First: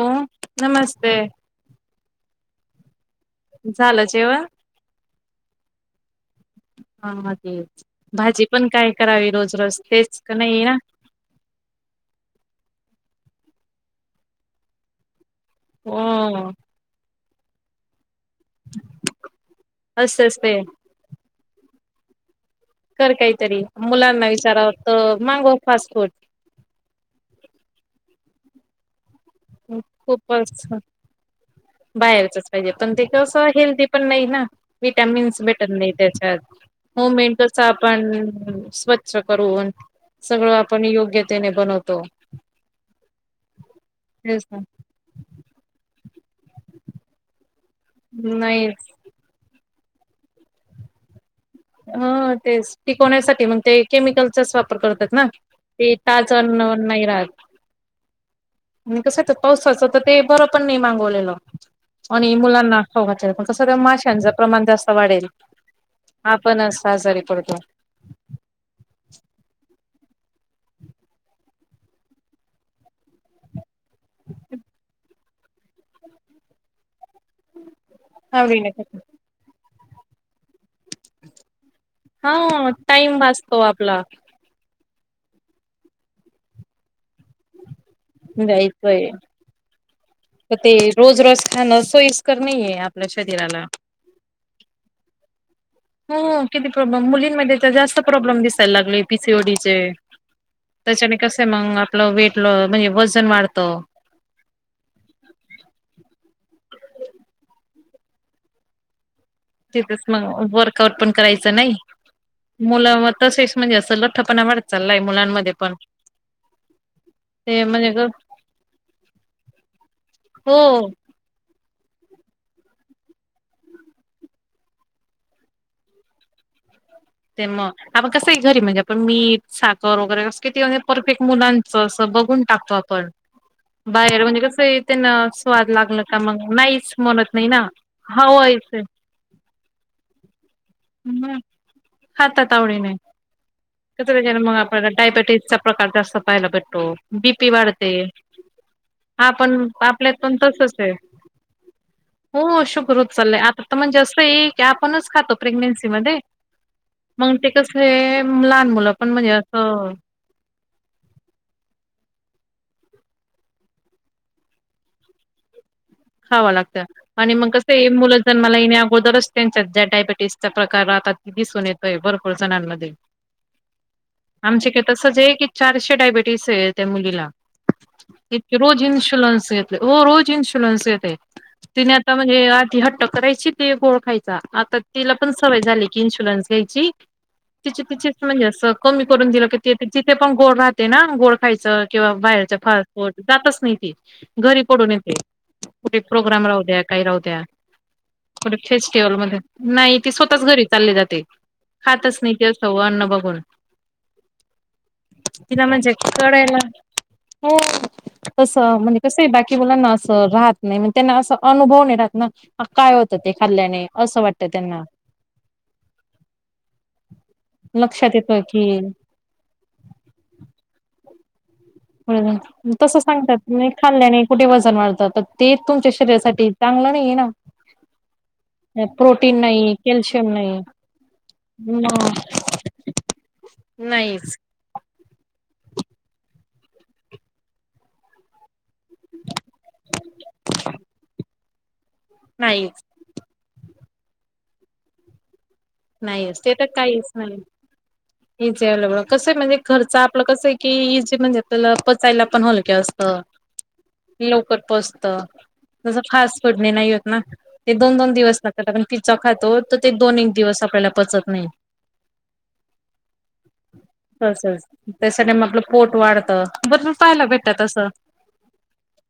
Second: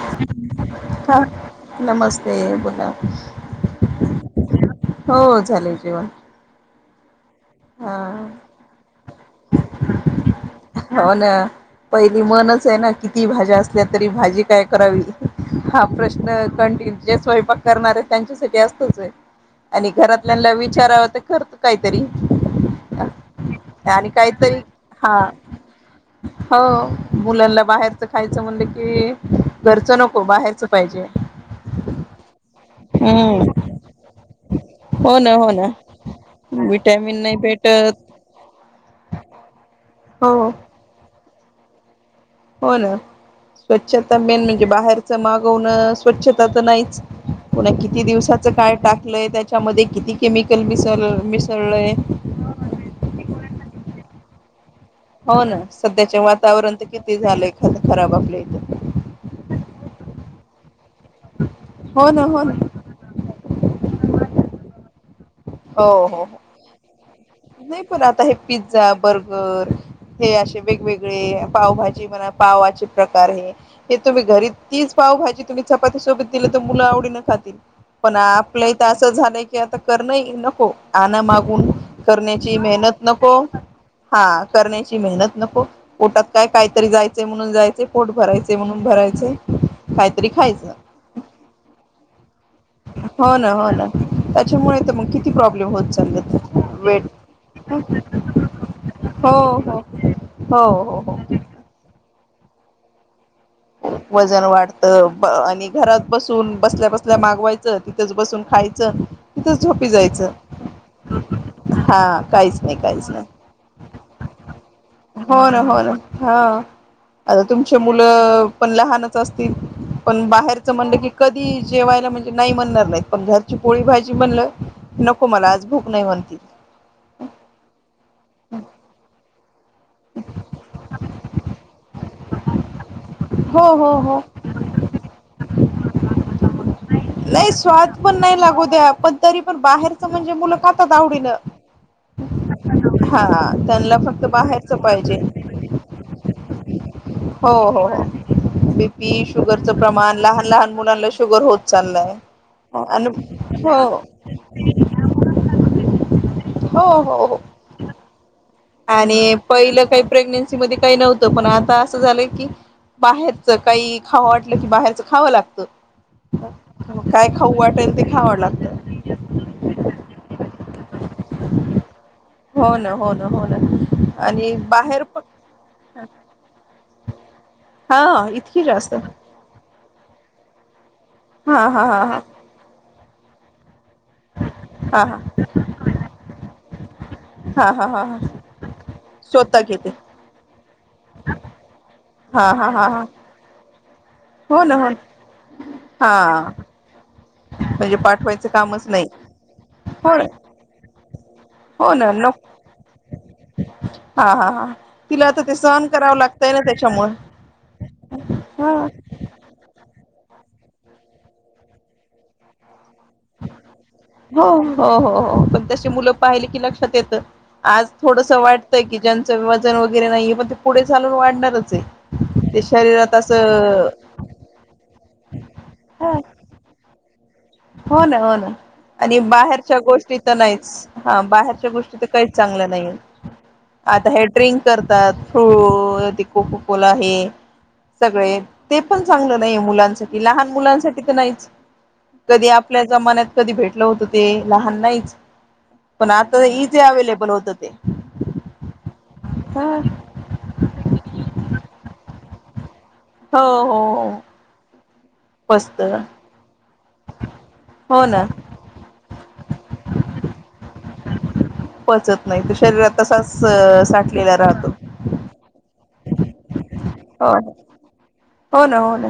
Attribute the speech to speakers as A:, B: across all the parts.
A: हो नमस्ते
B: ह नमस्ते.
A: झालं जेवण
B: हो झाले जेवण.
A: हग भाजी.
B: हा
A: भाजी पण काय करावी? रोज रोज तेच का नाही ना
B: हो ना. पहिली मनच आहे ना कि कि तती भाज्या असल्या तरी, भाजी काय करावी हा प्रश्न
A: हो
B: कंटिनू स्वयंपाक करणारे त्यांच्यासाठी असतच आहे आणि
A: असं
B: घरातल्याना
A: असते
B: विचाराव ते ख काहीतरी
A: करर् काय तरी
B: आणि काहीतरी हा
A: फूड
B: हो मुलांना बाहेरच ख य म्हण कि घरच नको बाहेरच
A: खूपच
B: पाहिजे.
A: बाहेरचच पाहिजे पण तेथं
B: हम्म
A: हेल्दी पण नाही ना
B: हो ना
A: विटॅमिन्स
B: हो ना
A: भेटत नाही त्याच्यात. हो
B: विटॅमिन
A: मेन
B: नाही
A: तेच
B: भेटत
A: आपण स्वच्छ करून,
B: हो
A: सगळं आपण योग्यतेने बनवतो.
B: हो ना. स्वच्छता मेन
A: तेच ना
B: म्हणजे बाहेरच मागवण स्वछता तर नाहीच, पुन किती दिवसाच
A: नाही
B: काय टाकलंय त्याच्यामध्ये किती केमिकल मिस मिस
A: ह ते टिकवण्यासाठी मग ते केमिकलच स् पर करतात ना
B: हो
A: ते
B: सध्याचे
A: ताच अन्न
B: वातावरण
A: अन
B: तर
A: नाही
B: किती
A: राहत.
B: झालंय ख खराब आपल्या इथं
A: आणि कसं येत पावसाचं तर ते बर आपण नाही मागवलेल
B: हो ना
A: आणि
B: हो ना
A: मुलांना खाऊतेल पण कसं तर माश्यांचं प्रमाण जास्त वाढेल.
B: हो हो हो
A: हा पण असं आजारी पडतो.
B: नाही पण आता हे पिझ्झा, बर्गर हे असे वेगवेगळे पावभाजी म्हणा, पावाचे प्रकार हे हे तुम्ही घरी तीच पावभजी तुम्ही चपाती सोबत दिलं तर मुलं आवडीन खातील. पण आपलं
A: आवडीने
B: इथ
A: खातो.
B: असं झालंय की आता करण हि नको. आ मागून करण्याची
A: हा
B: मेहनत
A: टाइम
B: नको.
A: वाचतो आपला
B: हा कर मेहनत नको पोटात काय काहीतरी जायचंय म्हणून जायचंय
A: जायचंय.
B: काहीतरी
A: तर
B: खायचं
A: ते रोज खाणं सोयीस्कर नाहीये.
B: हो ना
A: रीराला
B: हो ना त्याच्यामुळे तर मग किती प्रॉब्लेम होत चाललेत
A: हा
B: वेट
A: मुलींमध्ये तर हा जास्त प्रॉब्लेम दिसायला लागले
B: हो हो
A: पीसीओडीचे.
B: हो हो
A: त्याच्याने
B: हो
A: कसे मगणार? वेट ल अं म्हणजे वजन वाढत
B: वजन वाढतं, आणि घरात बसून बसल्या बसल्या मागवायचं, तिथंच बसून खायचं. तिथंच झोपी
A: तिथच
B: जायचं
A: मग, वर्कआउट पण करायचं नाही.
B: हा काहीच नाही
A: मुला व
B: काहीच नाही
A: तसेच म्हणजे असं ल्ठपणा वाढ
B: हो ना, हो ना, हा. आता
A: ते
B: तुमचे
A: म्हणजे
B: मुलं पण लहानच असतील, पण
A: हो
B: बाहेरच म्हणलं की कधी जेवायला म्हणजे नाही म्हणणार नाही, पण घरची पोळी भाजी म्हणलं, नको मला आज भूक नाही म्हणतील.
A: ते मग आपण कसं घरी म्हणजे आपण मीठ, साखर वगैरे असं किती परफेक्ट मुलांचं असं बघून टाकतो आपण.
B: हो हो हो
A: बाहेर म्हणजे कसयं, त्यांना स्वाद लागलं का मग नाहीच म्हण
B: नाही स्वाद पण नाही लागू द्या पण तरी पण बाहेरच म्हणजे मुलं खातात आवडीन.
A: मग खातात आवडीने,
B: फक्त
A: [unintelligible] मग
B: बाहेरच
A: आपल्याला
B: पाहिजे
A: डायबेटीसचा प्रकार जास्त पाहायला भेटतो. बीपी
B: हो हो
A: वाढते.
B: हो बीपी,
A: आपण
B: शुगरचं
A: आपल्यात
B: प्रमाण,
A: पण
B: लहान, लहान
A: तसच आहे
B: मुलांना शुगर होत चाललंय.
A: हो शुगर होत चालय, आता त म्हणजे असंये की आपणच खातो प्रेग्नेन्सी मध्ये.
B: हो हो
A: मग
B: हो
A: ते कसये.
B: आणि पहिलं काही, प्रेग्नेन्सी मध्ये काही नव्हतं पण आता अस झालंय की,, बाहेरच काही खावं वाटलं की बाहेरचं खावं लागतं.
A: खाव लागतं,
B: काय
A: आणि मग
B: खाऊ
A: कसंय
B: वाटेल ते
A: मुलं
B: खावं
A: जन्माला
B: लागतं.
A: येण्या अगोदरच त्यांच्यात ज्या डायबेटीसच्या प्रकारात दिसून येतोय भर पुर
B: हो ना
A: जणांमध्ये,
B: हो ना हो ना आणि
A: आमचे की
B: बाहेर पण
A: तसचये की चारशे डायबिटीसे त्या मुलीला.
B: हा इतकी
A: रोज
B: जास्त
A: इन्शुलन्स यत, हो रोज इन्शु लनस येते,
B: हा हा
A: तिने
B: हा
A: आता
B: हा
A: म्हणजे आधी हट्ट करायची ती गोड खायचा, आता
B: हा
A: तिला
B: हा
A: पण सवय झाली की इन्शुलन्स घ्यायची.
B: हा
A: तिची
B: हा हा
A: तिचीच
B: हा
A: म्हणजे, असं कमी करून दिलं की
B: स्वतः घेते
A: जिथे पण गोड राहते ना, गोड खायचं. किंवा
B: हा
A: बाहेरचा
B: हा हा
A: फास्ट
B: हा
A: फूड, जातच नाही ती, घरी
B: हो ना हो
A: पळून ये ते.
B: हा
A: प्रोग्राम राउ द्या, काही राउ
B: म्हणजे पाठवायचं
A: कूठे
B: कामच नाही
A: फेस्टिवल मध्ये, नाही ती
B: हो ना
A: स्वतःच घरी चालली जाते.
B: हो ना
A: खातच नाही
B: नक
A: ती, असअन्न बघून.
B: हा हा हा, तिला आता ते सहन
A: म्हणजे
B: करावं लागतंय ना
A: कळायला
B: त्याच्यामुळ.
A: हो,
B: हा
A: तसं म्हणजे कसंये बाकी मुलांना च राहत नाही, म त्यांना अस अनुभव नाही राहत ना, काय होत ते खाल्ल्याने असं.
B: हो,
A: वाटतं त्यांना
B: हो, हो, हो पण त मुलं पाहिले की लक्षात येतं,, आज
A: लक्षात
B: थोडस
A: येतं
B: वाटतंय की ज्यांन च वजन वगैरे नाहीे, पण ते पुढे चालून वाढ
A: हम्म हम्म तस सांगतात, लई
B: असं
A: खाल्ल्याने कुठे वजन वाढतात ते तुमच्या शरीरासाठी चांगलं लं नाहीय ना.
B: हो ना, हो ना. आणि
A: प्रोटीन नाही
B: बाहेरच्या गोष्टी
A: कॅल्शियम
B: त
A: नाही
B: नाहीच, हा बाहेरच्या गोष्टी त
A: मग
B: काहीच चांगल्या नाईये. आता हे
A: नाहीच
B: ड्रिंक करतात, फ्रू ते कोकोकोला हे. सगळे, ते पण चांगलं नाहीये मुलांसाठी, लहान मुलांसाठी त नाहीचे. कधी
A: नाहीच
B: आपल्या जमान्यात कधी भेटलं होतं ते लहान नाहीच. पण
A: नाहीच,
B: आता
A: ते त
B: इझी
A: काहीच
B: अवेलेबल
A: नाही.
B: होतं ते
A: [unintelligible] कसं म्हणजे
B: ह
A: घरच आपलं कसंय, की इजी म्हणजे आपला पचायला पण हल
B: हो हो. हो
A: लवकर पचतं.
B: पचत
A: जसं फास्ट फुडने नाही होत ना, ते दोन,
B: हो
A: दोन
B: ना
A: दिवस लागतात. आपण पिझ्झा खातो त ते दोन, एक दिवस आप ल्याला पचत नाही.
B: पचत नाही तो शरीरात तसाच साठलेला
A: अस अस
B: राहतो
A: त्यासाठी म आपलं पोट वाढ
B: हो हो, हो ना. हो ना,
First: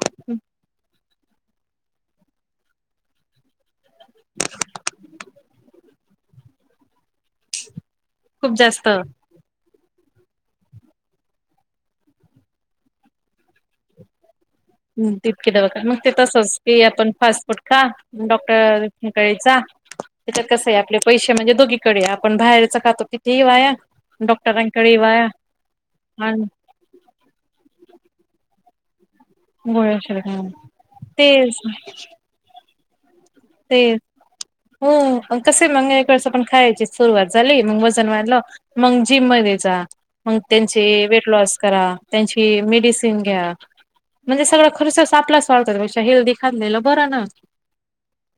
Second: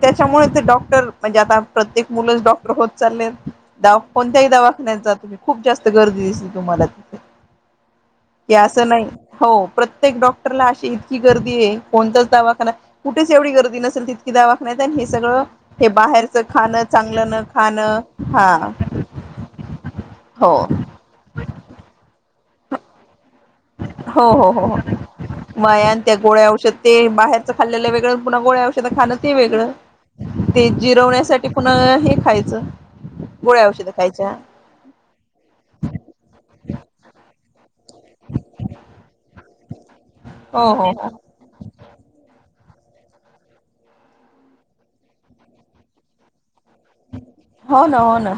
B: त्याच्यामुळे ते डॉक्टर म्हणजे आता, प्रत्येक मुलंच डॉक्टर होत चाललेत, द कोणत्याही दवाखान्याचा तुम्ही खूप जास्त गर्दी दिसली तुम्हाला त
A: खूप
B: अस
A: जास्त
B: नाही, हो प्रत्य त्येक डॉक्टरला अशी इतकी गर्दी आहे, कोणताच दवाखाना कुठेच एवढी गर्दी नसेल, ती की दवाखान्यात नाही. हे सगळं
A: तितके
B: हे
A: दवाखाने मग ते
B: बाहेरच
A: तसंच की
B: खाणं,
A: आपण
B: चांगलं न
A: फास्ट फूड खा
B: खाणं हा.
A: डॉक्टर कडे त्याच्यात
B: हो
A: कसय आपले पैशे म्हणजे दोघीकडे आपण बाहेरच खातो. कितीही वाया डॉक्टरांकडे ही वाया.
B: वाया न, त्या
A: आणि
B: गोळ्या औषध, ते बाहेरचं खाल्लेल वेगळ आणि पुन्हा गोळ्या औषध ध खाणं ते वेगळं,
A: गोळ्या
B: ते जिरवण्यासाठी
A: तेच
B: पुना हे खायचं. गोळ्या
A: ते
B: औषधं खायच्या
A: हो कसे मग एक वेळेस पण, खायची सुरुवात झाली मग म वजन वाढलं, मग जिम मध्ये जा, मग
B: हो
A: त्यांचे
B: हो हो
A: वेटलॉस करा, त्यांची मी मेडीसीन घ्या म्हणजे सगळा खर्च आपलाच आहे, त्यापेक्षा हेल्दी खाल्लेलं बरं ना.
B: हो ना हो ना,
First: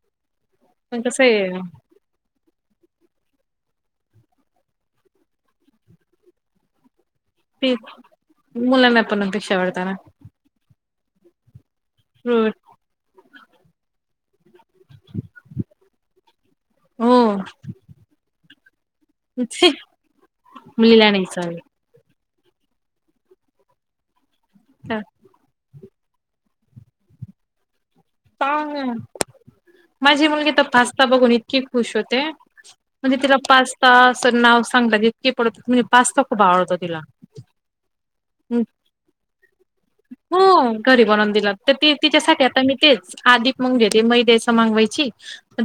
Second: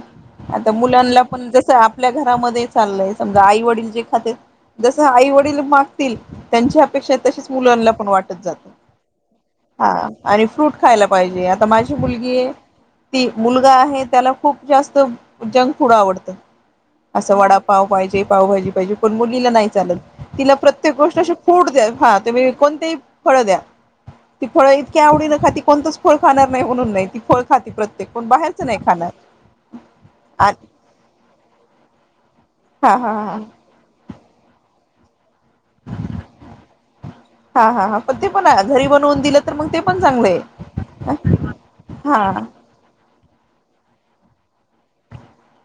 B: आता मुलांना
A: कसं
B: पण जस
A: आहे
B: आपल्या घरामध्ये चाललंय, समजा आई वडील हे खात्यात, जस आई वडील मागतील, त्यांच्या तसे तसंच मुलांना, पण वाटत
A: मुलांना पण अपेक्षा
B: जात
A: वाढताना
B: आणि फ्रुट खायला पाहिजे. आता माझी मुलगी आहे, ती मुलगा आहे त्याला खूप जास्त जंक फूड आवडतं, असं
A: हो
B: वडापाव पाहिजे, पावभाजी पाहिजे. पणं मुलीला
A: छे
B: नाही चालत, तिला प्रत्येक
A: मुलीला
B: गोष्ट
A: नाही
B: अशी,
A: चालत
B: फ्रूट द्या तुम्ही कोणतीही फळं द्या. ती फळं इतक्या आवडीन खाती की कोणतच फळ खाणार नाही म्हणून नाही, ती फळ खाते प्रत्येक पण
A: हा
B: बाहेरचं नाही
A: ना,
B: खाणार
A: माझी मुलगी
B: आणि
A: तर पास्ता बघून इतकी खुश होते
B: हा हा
A: म्हणजे तिला
B: हा
A: पास्ता अस नाव सांगता, इतकी पडते म्हणजे पास्ता खूप आवडतो तिला.
B: हा हा हा, पण ते पण घरी बनवून दिलं तर, मग ते पण चांगलं
A: हो घरी
B: आहे
A: बनवून दिला तर
B: हा.
A: ते तिच्यासाठी आता
B: हा
A: मी तेच, आदी म मी मैद्याच असं मागवायची,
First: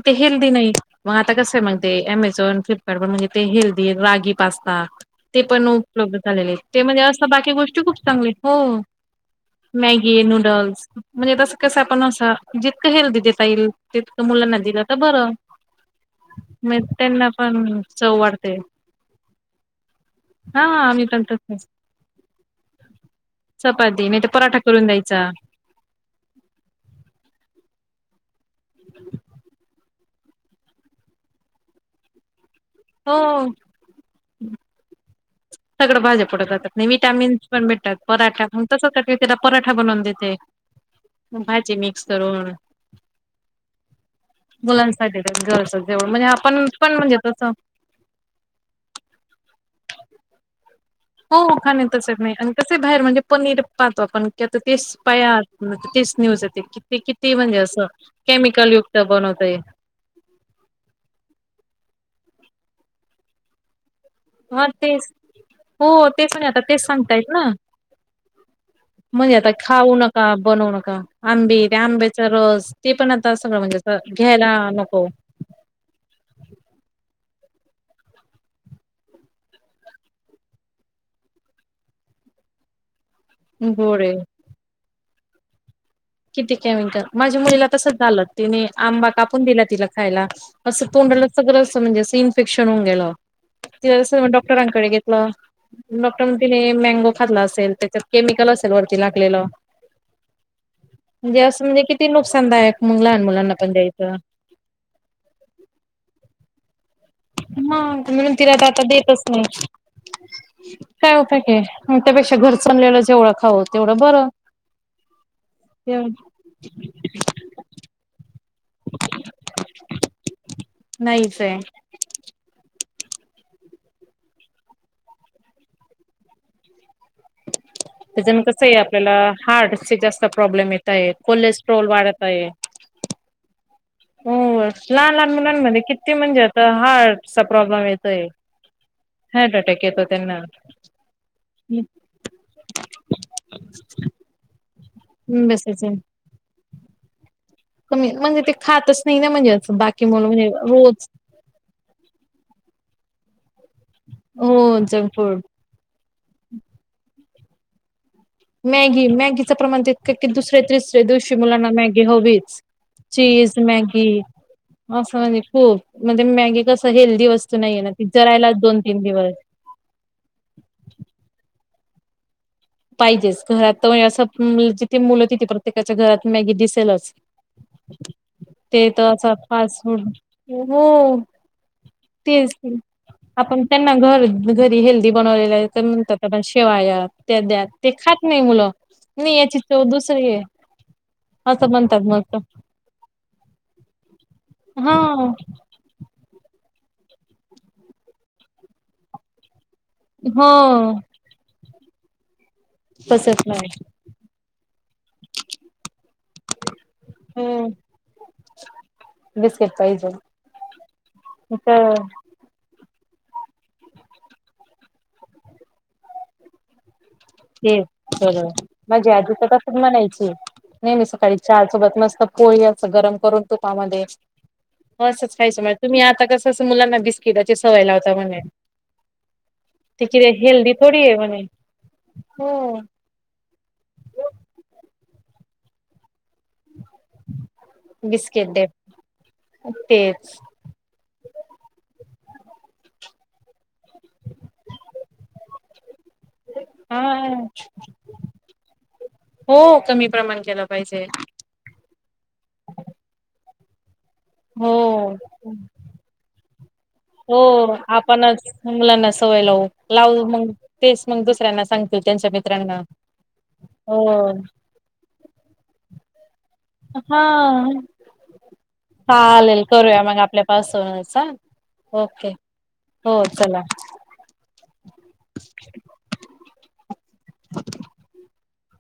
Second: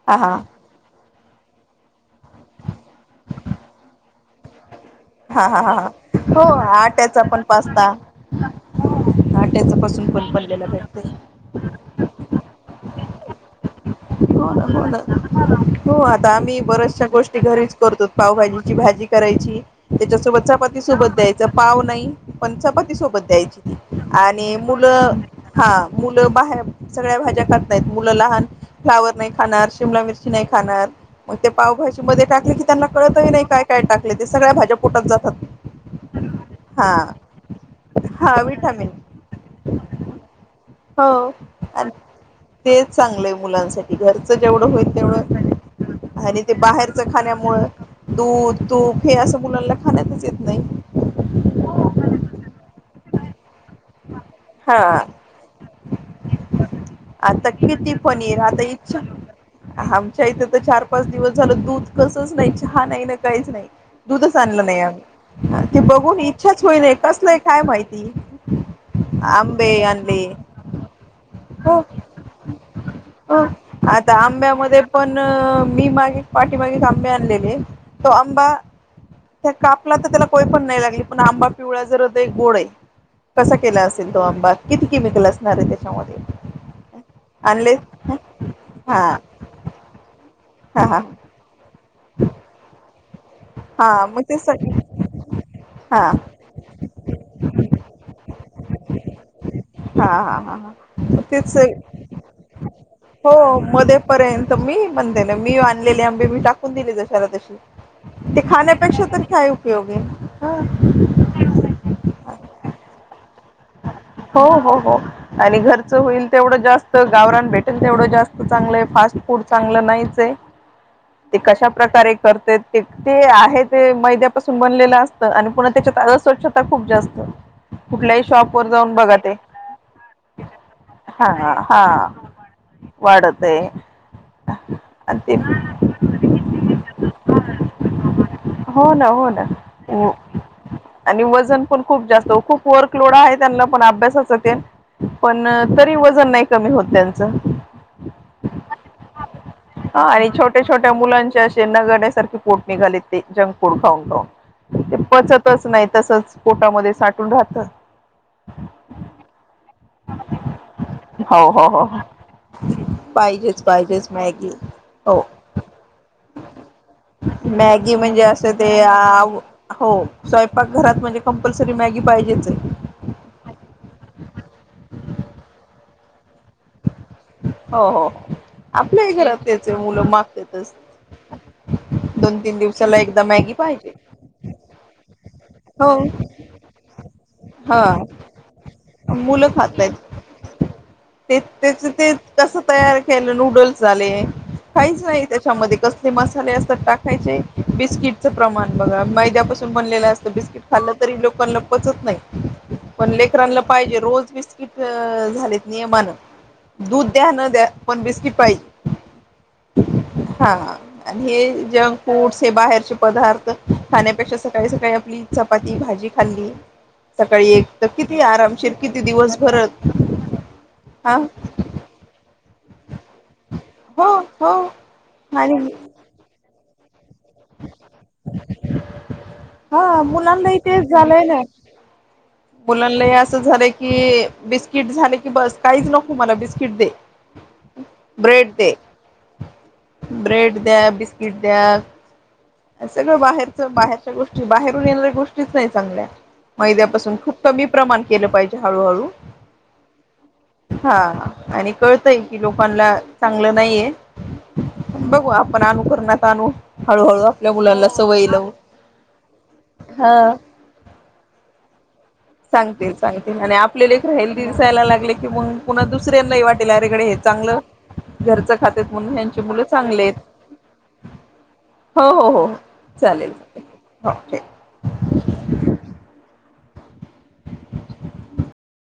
A: ते
B: हा
A: हेल्दी नाही. मग आता कसं आहे मग ते अमेझॉन, फ्लिपकार्ट व म्हणजे ते हेल्दी रागी पास्ता ते
B: हा हा
A: पण
B: हा
A: उपलब्ध
B: हो
A: झालेले त्यामध्ये
B: आट्याचा
A: असं
B: पण
A: बाकी गोष्टी
B: पास्ता
A: खूप चांगल्या हो
B: आट्याच पासून
A: मॅगी,
B: पण बनलेला
A: नूडल्स
B: भेटते
A: म्हणजे तसं कसं आपण असं जितकं हेल्दी देता येईल तितकं मुलांना दिलं तर बरं
B: हो आता आम्ही
A: मग
B: बऱ्याचशा
A: त्यांना
B: गोष्टी घरीच
A: पण
B: करतो
A: चव वाढते
B: पावभाजीची भाजी करायची, त्याच्यासोबत
A: हा
B: चपाती
A: आम्ही
B: सोबत
A: पण
B: द्यायचं
A: तसच
B: पाव नाही, पण चपाती सोबत द्यायची ती.
A: चपाती नाही तर
B: आणि
A: पराठा करून
B: मुलं
A: द्यायचा
B: हा मुलं बाहे सगळ्या भाज्या नाहीत मुलं लहान फ्लावर नाही खाणार, शिमला मिरची नाही खाणार. मग ते पावभजी मध्ये टाकलं की त्यांना
A: हो
B: कळतही नाही काय काय टाकलं ते. सगळ्या भाज्या पोटात जातात.
A: सगळं भाज्या पोटात जातात.
B: हा
A: विटॅमिन्स पण भेटतात
B: हा
A: पराठा प
B: विटामिन
A: तसंत मी तिला पराठा बनवून देते.
B: हो
A: भाजी
B: आणि
A: मिक्स करून
B: तेच चांगलंय मुलांसाठी घरच जेवढं होई
A: मुलांसाठी घरचं जेवण
B: तेवढं
A: म्हणजे
B: आणि ते
A: आपण पण
B: बाहेरच
A: म्हणजे तसं
B: खाण्यामुळे दूध, तूप हे असं मुलांना खाण्यातच येत नाही.
A: हो खाणे तसच नाही आणि कसे बाहेर म्हणजे पनीर पाहतो आपण क
B: हा
A: तेच पाया न्यूज येथे किती किती म्हणजे असं केमिकल
B: इच्छ
A: युक्त बनवतय
B: आमच्या इथे तर चार-पाच दिवस झालं दूध कसं दूध नाही, चहा नाही ना काहीच नाही. दुधच आणलं
A: हा
B: नाही
A: तेच
B: आम्ही. ते
A: हो
B: बघून
A: तेच म्हणे आता
B: इच्छाच
A: तेच
B: होईल
A: सांगतायत
B: कसलय
A: ना
B: काय माहिती.
A: म्हणजे आता
B: आंबे
A: खाऊ
B: आणले
A: नका, बनवू नका. आंबे,
B: हो
A: आंब्याचा रस ते पण आता
B: हो
A: सं
B: आता आंब्यामध्ये पण मी मागे पाठीमागे आब आणलेले तो अंबा त्या कापला तर त्याला कोय पण नाही लागले. पण आंबा पिवळा जरद एक गोड ये. कसा केला
A: गोड
B: असेल
A: आहे
B: तो आंबा. किती केमिकल असणार आहे ते
A: किती केमिकल. माझ्या मुलीला तर स्य चालं तिने
B: हा
A: आंबा कापून दिला तिला खायला,
B: हा
A: असं
B: हा
A: तोंडला चगरं म्हणजे सिइनफेक्शन होऊन गेलं. ते
B: हा मग
A: संग
B: स
A: डॉक्टरांकडे घेतलं.
B: हा
A: डॉक्टर ति हे मँगो खाल्ला असेल त्याच्यात केमिकल असेल व ती लाकलेलं
B: हां-हां-हां-हां
A: म्हणजे असं म्हणजे किती नुकसानदा
B: हो मध्ये पर्यंत. मी म्हणते ना, मी आणलेले आंबे मी टाकून दिले तस् ज्याला तशी.
A: मग म्हणून
B: ते
A: तिलाता आता
B: खाण्यापेक्षा तर
A: देतच
B: काय
A: नाही.
B: उपयोग आहे हा
A: काय उपाय क म त्यापेक्षा घरच आणलेलं जेवळा खाऊत
B: हो-हो-हो आणि घरचं होईल तेवढं जास्त, गावरन भेटेल तेवढं जास् चांगलं ए, फास्ट फूड चांगलं नाहीच ए. ते
A: नाहीच आहे.
B: कशा प्रकारे करतेत ते, आहे ते मैद्यापासून बनलेलं असतं आणि पुन्हा त्याच्यात अस्वच्छता खूप जास्त. कुठल्याही
A: त्याच्यान
B: शॉप
A: कसं
B: पर
A: आहे
B: जाऊन
A: आपल्याला
B: बघा ते,
A: हार्टचे जास्त
B: [unintelligible]
A: प्रॉब्लेम येत आहेत
B: हां-हां
A: कोलेस्ट्रॉल वाढत आहे.
B: वाढते.
A: हो, लहान लहान मुलांमध्ये किती म्हणजे आता हार्टचा प्रॉब्लेम येतोय.
B: हो ना, हो ना,
A: हार्ट अटॅक येतो
B: हो.
A: त्यांना.
B: आणि वजन पण खूप जास्त, खूप वर्कलोड आहे त्य पण्णं पण अभ्यासाचं ते पण
A: अभ्यासाच
B: तरी वजन नाही कमी होत त्यांचं.
A: कमी म्हणजे ते खातच नाही ना म्हणजे बाकी
B: हां
A: मुलं
B: आई
A: म्हणजे
B: छोट्या-छोट्या
A: रोज
B: मुलांचे असे नागाड्यासारखे पोट निघाले ते जंक फूड खाऊन खाऊन.
A: हो
B: ते
A: जंक फूड.
B: पचतच नाही तसच पटामध्ये साठ टून राहतं.
A: मॅगी, मॅगीचं प्रमाण तितक की दुसऱ्या-तिसऱ्या दिवशी
B: हो हो हो
A: मुलांना
B: हो.
A: मॅगी हवीच. चीज,
B: पाहिजेच पाहिजेच
A: मॅगी.
B: हो
A: असं आहे खूप. म्हणजे मॅगी कसं हेल्दी वस्तू नाही आहेना.
B: मॅगी
A: ती
B: म्हणजे
A: जिरायलाच
B: असं ते
A: दोन-तीन दिवस.
B: आव हो स्वयंपाक घरात म्हणजे कंपल्सरी मॅगी पाहिजेच आहे.
A: पाहिजेच. घरात तर म्हणजे असं जिथे मुलं. तिथे प्रत्येकाच्या घरात मॅगी दिसेलच.
B: हो हो हो
A: ते तर
B: आपल्याही
A: असं
B: घरात तेच आहे
A: फास्ट फूड
B: मुलं मागतातच
A: हो.
B: दोन
A: तेच
B: तीन
A: की.
B: दिवसाला एकदा मॅगी
A: आपण
B: पाहिजे
A: त्यांना घर घरी हेल्दी. बनवलेले तर
B: हो
A: म्हणतात आपण शेवाया त्या द्यात
B: हा
A: ते खात नाही मुलं. नाही याची चव दुसरी आय.
B: तेच ते कस तयार केलं नूडल्स झाले. काहीच नाही
A: हा
B: त्याच्यामध्ये कसले मसाले असतात टाक खाय बिस्किटचं प्रमाण बघा. मैद्यापासून बनलेलं असतं.
A: हो
B: बिस्किट खाल्लं तरी लोकांना पचत नाही. पण
A: पचत
B: लेकरांना
A: नाही.
B: पाहिजे रोज बिस्किट झालेत. नियमान. दूध द्या. न द्या.
A: हम्म
B: पण बिस्किट पाहिजे.
A: बिस्किट पाहिजे
B: हा आणि हे
A: तर
B: जंक फूडस. हे बाहेरचे. पदार्थ. खाण्यापेक्षा सकाळी सकाळी आपली. चपाती भाजी खाल्ली. सकाळी एक तर किती आराम.
A: माझ्या आधीस तसच म्हणायची. नेहमी
B: हा
A: सकाळी चहा सोबत मस्त पोळी गरम करून तुपामध्ये.
B: हो हो
A: असच
B: आणि
A: खायचं तुम्ही आता कस मुलांना बिस्की बिस्किटाची सवय लावता म्हणे.
B: हा
A: तीची कि हेल्दी थोडी आहे म्हणे. हो
B: मुलांलानाही असं झालंय की. बिस्किट झाले की बस काहीच नको मला बिस्किट दे.
A: बिस्किट
B: ब्रेड
A: डे
B: दे.
A: तेच
B: ब्रेड द्या. बिस बिस्किट द्या सगळं बाहेर. त बाहेरच्या गोष्टी, बाहेरून येणाऱ्या गोष्टीच नाही चांगल्या. मैद्यापासून
A: हा
B: खूप कमी प्रमाण केलं पाहिजे हळूहळू.
A: हो कमी प्रमाण केलं पाहिजे
B: हां, आणि कळतंय कि लोकानला चांगलं नाहीेये,
A: हो
B: बघू आपण आणू करणत आणू हळूहळू.
A: हो
B: मुलांना सवय
A: आपणच
B: लावू
A: मुलांना सवय लावू, लावू
B: हा
A: मंग तेच मंग दुसऱ्यांना सांगतील त्यांच्या मित्
B: सांगते-सांगते आणि आपले लेकरं हेल्दी दिसायला लागले की मंग पुन्हा दुसऱ्यांनाही वाट तिलारेगडे हे
A: हा
B: चांगलं. घरचं खात्यात म्हणून ह्यांचे
A: चालेल
B: मुलं
A: करूया
B: चांगलेत.
A: मग आपल्या पासूनच हा
B: हो.. हो..
A: ओके
B: हो..
A: हो
B: चालेल
A: चला
B: हो ठेव.
A: [inaudible]